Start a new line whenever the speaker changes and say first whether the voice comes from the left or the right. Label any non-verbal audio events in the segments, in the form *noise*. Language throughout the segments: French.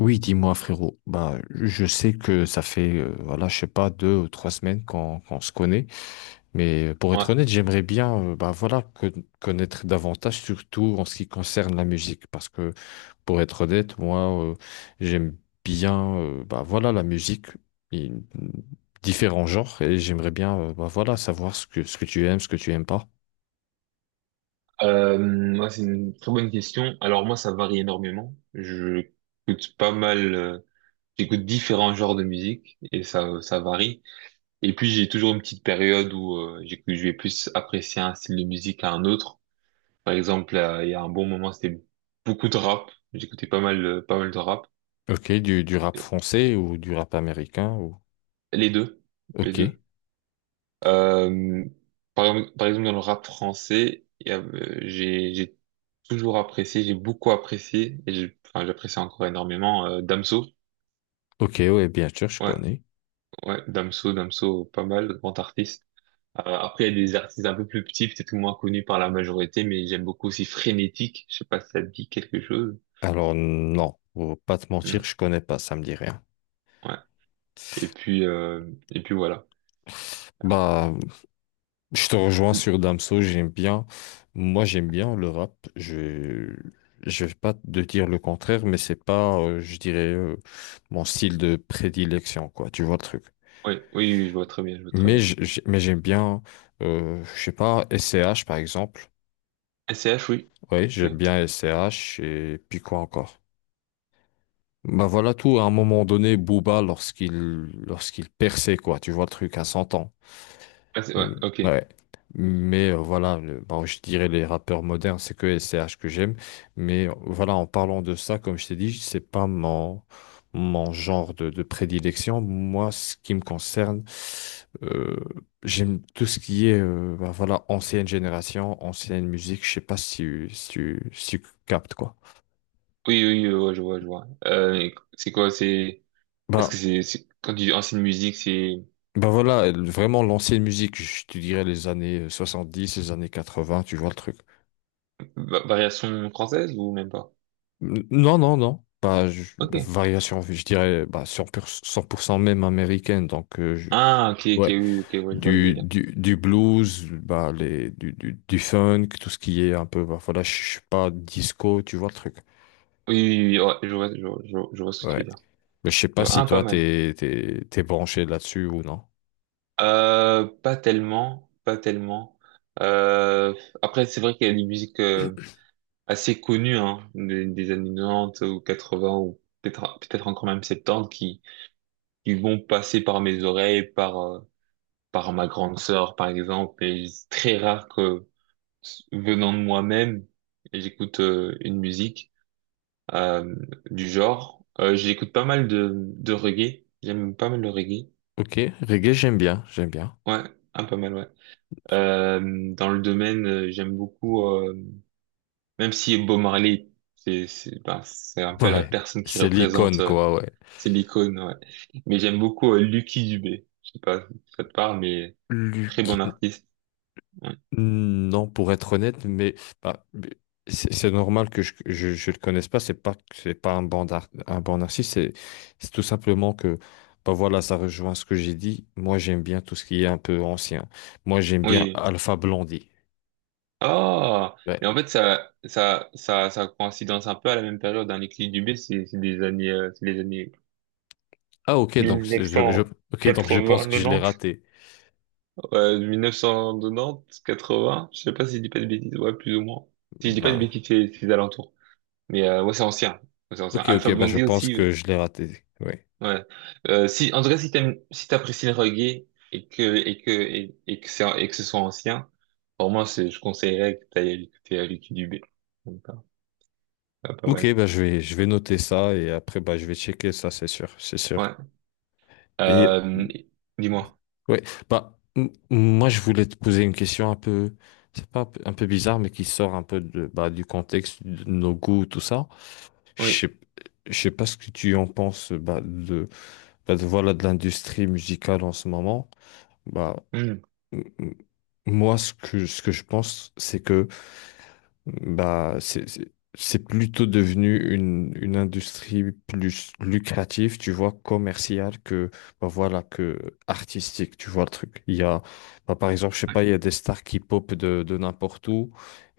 left: Oui, dis-moi frérot. Bah, je sais que ça fait, voilà, je sais pas, 2 ou 3 semaines qu'on se connaît. Mais pour
right: Ouais.
left: être honnête, j'aimerais bien, bah voilà, connaître davantage, surtout en ce qui concerne la musique, parce que pour être honnête, moi, j'aime bien, bah voilà, la musique, et différents genres, et j'aimerais bien, bah voilà, savoir ce que tu aimes, ce que tu aimes pas.
right: Moi, c'est une très bonne question. Alors moi, ça varie énormément. Je écoute pas mal, j'écoute différents genres de musique et ça varie. Et puis j'ai toujours une petite période où je vais plus apprécier un style de musique à un autre. Par exemple, il y a un bon moment, c'était beaucoup de rap. J'écoutais pas mal, pas mal de rap.
left: Ok, du rap français ou du rap américain ou.
right: Les deux, les
left: Ok,
right: deux. Euh, Par exemple, dans le rap français, j'ai toujours apprécié, j'ai beaucoup apprécié, enfin, j'apprécie encore énormément Damso.
left: ok, ouais, bien sûr, je
right: Ouais,
left: connais.
right: ouais, Damso, Damso, pas mal, grand artiste. Après, il y a des artistes un peu plus petits, peut-être moins connus par la majorité, mais j'aime beaucoup aussi Frénétique. Je sais pas si ça te dit quelque chose.
left: Alors non, pour pas te mentir,
right: Mm,
left: je connais pas, ça me dit rien.
right: ouais. Et puis voilà. Alors,
left: Bah, je te rejoins
right: oui,
left: sur Damso, j'aime bien. Moi, j'aime bien le rap. Je vais pas te dire le contraire, mais c'est pas, je dirais, mon style de prédilection, quoi. Tu vois le truc.
right: oui, oui, je vois très bien, je vois très
left: Mais
right: bien.
left: j- j- mais j'aime bien, je sais pas, SCH par exemple.
right: SCH, oui.
left: Oui, j'aime
right: Ok.
left: bien SCH et puis quoi encore. Bah voilà tout. À un moment donné, Booba lorsqu'il perçait, quoi. Tu vois le truc à 100 ans.
right: Ouais,
left: Mm,
right: ok.
left: ouais. Mais voilà, bon, je dirais les rappeurs modernes, c'est que SCH que j'aime. Mais voilà, en parlant de ça, comme je t'ai dit, c'est pas mon genre de prédilection. Moi, ce qui me concerne, euh, j'aime tout ce qui est bah, voilà, ancienne génération, ancienne musique. Je sais pas si tu captes quoi.
right: Oui, oui, ouais, je vois, je vois. Et c'est quoi, c'est, est-ce que
left: Bah,
right: c'est- quand tu dis ancienne musique, c'est
left: bah, voilà, vraiment l'ancienne musique, je te dirais les années 70, les années 80. Tu vois le truc.
right: variation française ou même pas?
left: Non, non, non. Bah,
right: Ok.
left: variation, je dirais bah, cent pour cent même américaine. Donc,
right: Ah, ok, ok,
left: ouais,
right: oui, ok, ouais, je vois le
left: du,
right: délire.
left: du, du blues, bah, du funk, tout ce qui est un peu, bah, voilà, je sais pas, disco, tu vois le truc.
right: Oui, oui, oui, ouais, je vois, je vois, je vois, je vois ce que tu
left: Ouais.
right: veux dire.
left: Mais je sais
right: Je
left: pas
right: vois.
left: si
right: Ah, pas
left: toi,
right: mal.
left: t'es branché là-dessus ou non.
right: Pas tellement, pas tellement. Euh, Après, c'est vrai qu'il y a des musiques assez connues, hein, des années 90 ou 80 ou peut-être, peut-être encore même 70 qui vont passer par mes oreilles, par ma grande sœur, par exemple, mais c'est très rare que, venant de moi-même, j'écoute une musique euh, du genre. J'écoute pas mal de reggae, j'aime pas mal le reggae.
left: Ok, reggae, j'aime bien, j'aime bien.
right: Ouais, un pas mal, ouais. Dans le domaine, j'aime beaucoup, même si Bob Marley, c'est ben, c'est un
left: *laughs*
right: peu la
left: Ouais,
right: personne qui
left: c'est
right: représente,
left: l'icône, quoi, ouais.
right: c'est l'icône, ouais. Mais j'aime beaucoup Lucky Dubé. Je sais pas si ça te parle, mais très bon
left: Luke.
right: artiste. Ouais.
left: Non, pour être honnête, mais bah, c'est normal que je le connaisse pas. C'est pas que c'est pas un bon artiste. C'est tout simplement que bah voilà, ça rejoint ce que j'ai dit. Moi, j'aime bien tout ce qui est un peu ancien. Moi, j'aime bien
right: Oui.
left: Alpha Blondy.
right: Oh,
left: Ouais.
right: mais en fait, ça coïncidence un peu à la même période. Hein. Les clips du B, c'est des années, c'est les années
left: Ah ok, donc c'est- je ok, donc je pense que je l'ai raté.
right: ouais, 1980, 90, quatre 80. Je sais pas si je dis pas de bêtises, ouais, plus ou moins. Si je dis pas de
left: Bah
right: bêtises, c'est les alentours. Mais ouais, c'est ancien. Ouais, c'est ancien.
left: ok, ok,
right: Alpha
left: bah, je
right: Blondie
left: pense
right: aussi,
left: que
right: ouais.
left: je l'ai raté. Oui.
right: Ouais. Si, en tout cas, si t'aimes, si t'apprécies le reggae et que ce soit ancien, pour moi, c'est, je conseillerais que t'ailles écouter les clips du B. Donc, pas
left: Ok,
right: mal.
left: bah je vais noter ça et après bah je vais checker ça, c'est sûr, c'est sûr.
right: Ouais.
left: Et.
right: Euh, Dis-moi.
left: Oui, bah, moi je voulais te poser une question un peu, c'est pas un peu, un peu bizarre, mais qui sort un peu du contexte de nos goûts, tout ça.
right: Oui.
left: Je sais, je sais pas ce que tu en penses bah, de l'industrie musicale en ce moment. Bah,
right: Hmm.
left: m- m- moi, ce que je pense, c'est que bah, c'est plutôt devenu une industrie plus lucrative, tu vois, commerciale que artistique, tu vois le truc. Il y a, bah, par exemple, je sais
right: Ouais.
left: pas, il y a des stars qui popent de n'importe où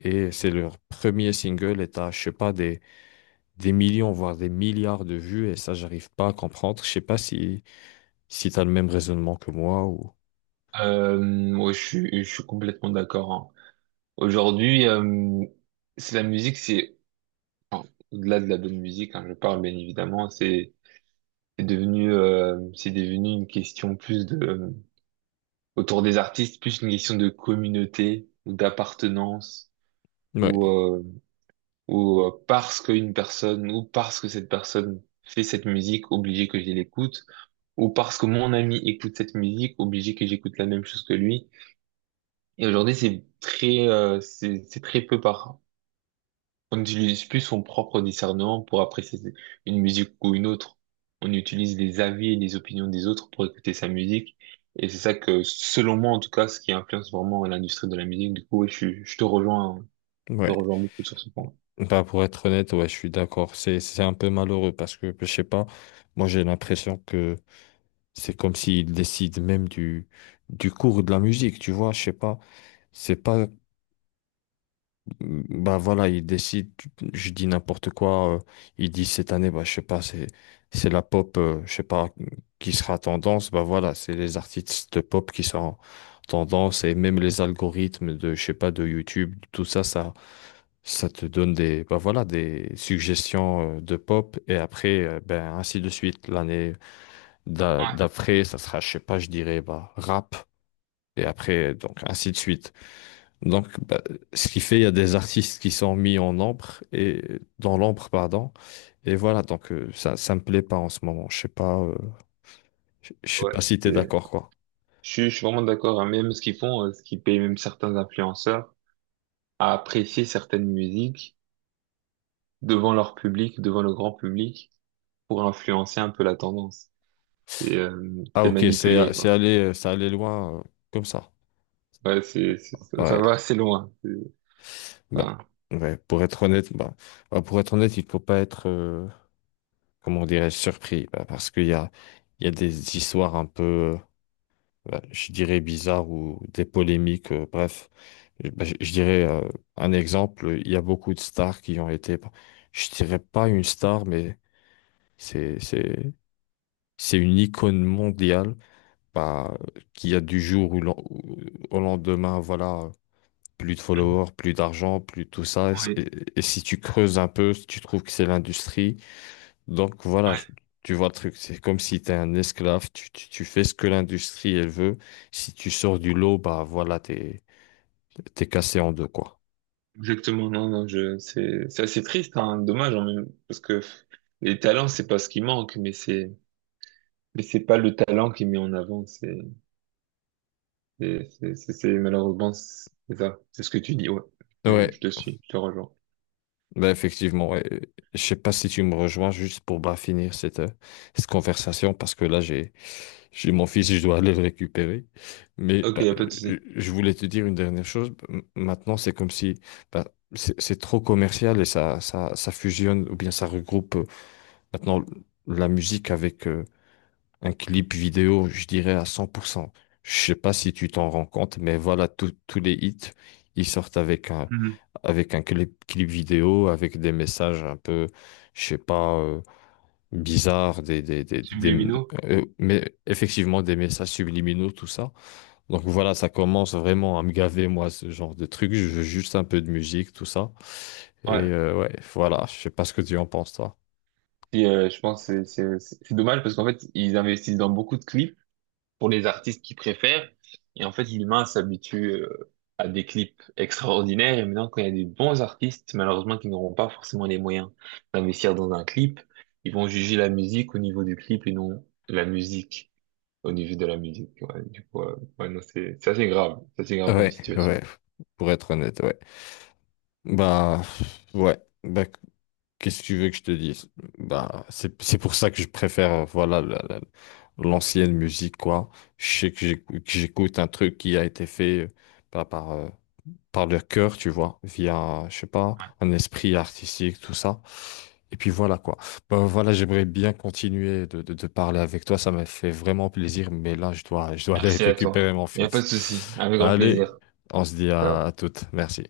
left: et c'est leur premier single et t'as, je sais pas, des millions, voire des milliards de vues et ça, j'arrive pas à comprendre. Je sais pas si t'as le même raisonnement que moi ou.
right: Ouais, je suis complètement d'accord, hein. Aujourd'hui, c'est la musique, enfin, au-delà de la bonne musique, hein, je parle bien évidemment, c'est devenu, c'est devenu une question plus de autour des artistes, plus une question de communauté ou d'appartenance
left: Ouais,
right: ou parce qu'une personne ou parce que cette personne fait cette musique, obligé que je l'écoute ou parce que mon ami écoute cette musique, obligé que j'écoute la même chose que lui. Et aujourd'hui, c'est très, c'est très peu par. On utilise plus son propre discernement pour apprécier une musique ou une autre. On utilise les avis et les opinions des autres pour écouter sa musique. Et c'est ça que, selon moi, en tout cas, ce qui influence vraiment l'industrie de la musique. Du coup, ouais, je te
left: ouais.
right: rejoins beaucoup sur ce point.
left: Bah, pour être honnête, ouais, je suis d'accord. C'est un peu malheureux parce que, je sais pas, moi j'ai l'impression que c'est comme s'ils décident même du cours de la musique, tu vois, je sais pas. C'est pas bah voilà, il décide, je dis n'importe quoi, il dit cette année, bah je sais pas, c'est la pop, je sais pas, qui sera tendance, bah voilà, c'est les artistes de pop qui sont tendance et même les algorithmes de, je sais pas, de YouTube, tout ça te donne des, bah voilà, des suggestions de pop et après, ben ainsi de suite, l'année d'a-
right: Ouais,
left: d'après, ça sera, je sais pas, je dirais, bah rap et après, donc ainsi de suite. Donc, bah, ce qui fait, il y a des artistes qui sont mis en ombre et dans l'ombre, pardon. Et voilà, donc ça me plaît pas en ce moment. Je sais pas, je sais
right: ouais,
left: pas si t'es
right: c'est-
left: d'accord, quoi.
right: je suis vraiment d'accord, hein. Même ce qu'ils font, ce qui paye même certains influenceurs à apprécier certaines musiques devant leur public, devant le grand public, pour influencer un peu la tendance. Et
left: Ah,
right: c'est
left: ok, c'est,
right: manipulé,
left: c'est
right: quoi.
left: allé, c'est allé loin comme ça.
right: Ouais, ça va
left: Ouais,
right: assez loin.
left: bah,
right: Enfin,
left: ouais, pour être honnête, bah, pour être honnête, il faut pas être, comment dirais-je, surpris, bah, parce qu'il y a, il y a des histoires un peu, euh, bah, je dirais bizarres ou des polémiques, bref. Eh ben, je dirais un exemple, il y a beaucoup de stars qui ont été, bah, je dirais pas une star, mais c'est c'est c'est une icône mondiale bah, qui a du jour au lendemain, voilà, plus de followers, plus d'argent, plus tout ça. Et,
right: ouais,
left: et- et si tu creuses un peu, tu trouves que c'est l'industrie. Donc voilà,
right: ouais,
left: tu vois le truc, c'est comme si tu es un esclave, tu fais ce que l'industrie elle veut. Si tu sors du lot, bah voilà, t'es cassé en deux, quoi.
right: exactement. Non, non, je, c'est assez triste, hein, dommage, en même, parce que les talents, c'est pas ce qui manque, mais c'est pas le talent qui est mis en avant. Malheureusement, c'est ça. C'est ce que tu dis, ouais.
left: Ouais.
right: Je te suis, je te rejoins.
left: Ben effectivement, ouais. Je sais pas si tu me rejoins juste pour bah, finir cette conversation parce que là j'ai mon fils je dois aller le récupérer. Mais
right: Ok,
left: bah,
right: y a pas de souci.
left: je voulais te dire une dernière chose. Maintenant c'est comme si bah, c'est trop commercial et ça fusionne ou bien ça regroupe maintenant la musique avec un clip vidéo, je dirais à 100%. Je sais pas si tu t'en rends compte, mais voilà, tous les hits, ils sortent
right: Mhm.
left: avec un clip vidéo, avec des messages un peu, je sais pas, bizarres,
right: Subliminaux?
left: mais effectivement des messages subliminaux, tout ça. Donc voilà, ça commence vraiment à me gaver, moi, ce genre de truc. Je veux juste un peu de musique, tout ça. Et
right: Ouais.
left: ouais, voilà, je sais pas ce que tu en penses, toi.
right: Je pense que dommage parce qu'en fait, ils investissent dans beaucoup de clips pour les artistes qu'ils préfèrent. Et en fait, l'humain s'habitue à des clips extraordinaires. Et maintenant, quand il y a des bons artistes, malheureusement, qui n'auront pas forcément les moyens d'investir dans un clip, ils vont juger la musique au niveau du clip et non la musique au niveau de la musique. Ouais, du coup, ouais, non, c'est assez grave. C'est assez grave comme
left: Ouais,
right: situation.
left: ouais, pour être honnête, ouais. Bah, ouais. Bah, qu'est-ce que tu veux que je te dise? Bah, c'est pour ça que je préfère, voilà, l'ancienne musique, quoi. Je sais que que j'écoute un truc qui a été fait par, par, euh, par le cœur, tu vois, via, je sais pas, un esprit artistique, tout ça. Et puis voilà, quoi. Bah, voilà, j'aimerais bien continuer de parler avec toi. Ça m'a fait vraiment plaisir, mais là, je dois aller *laughs*
right: Merci à toi.
left: récupérer mon
right: Il n'y a pas
left: fils.
right: de souci. Avec grand
left: Allez,
right: plaisir.
left: on se dit à
right: Ciao.
left: toutes. Merci.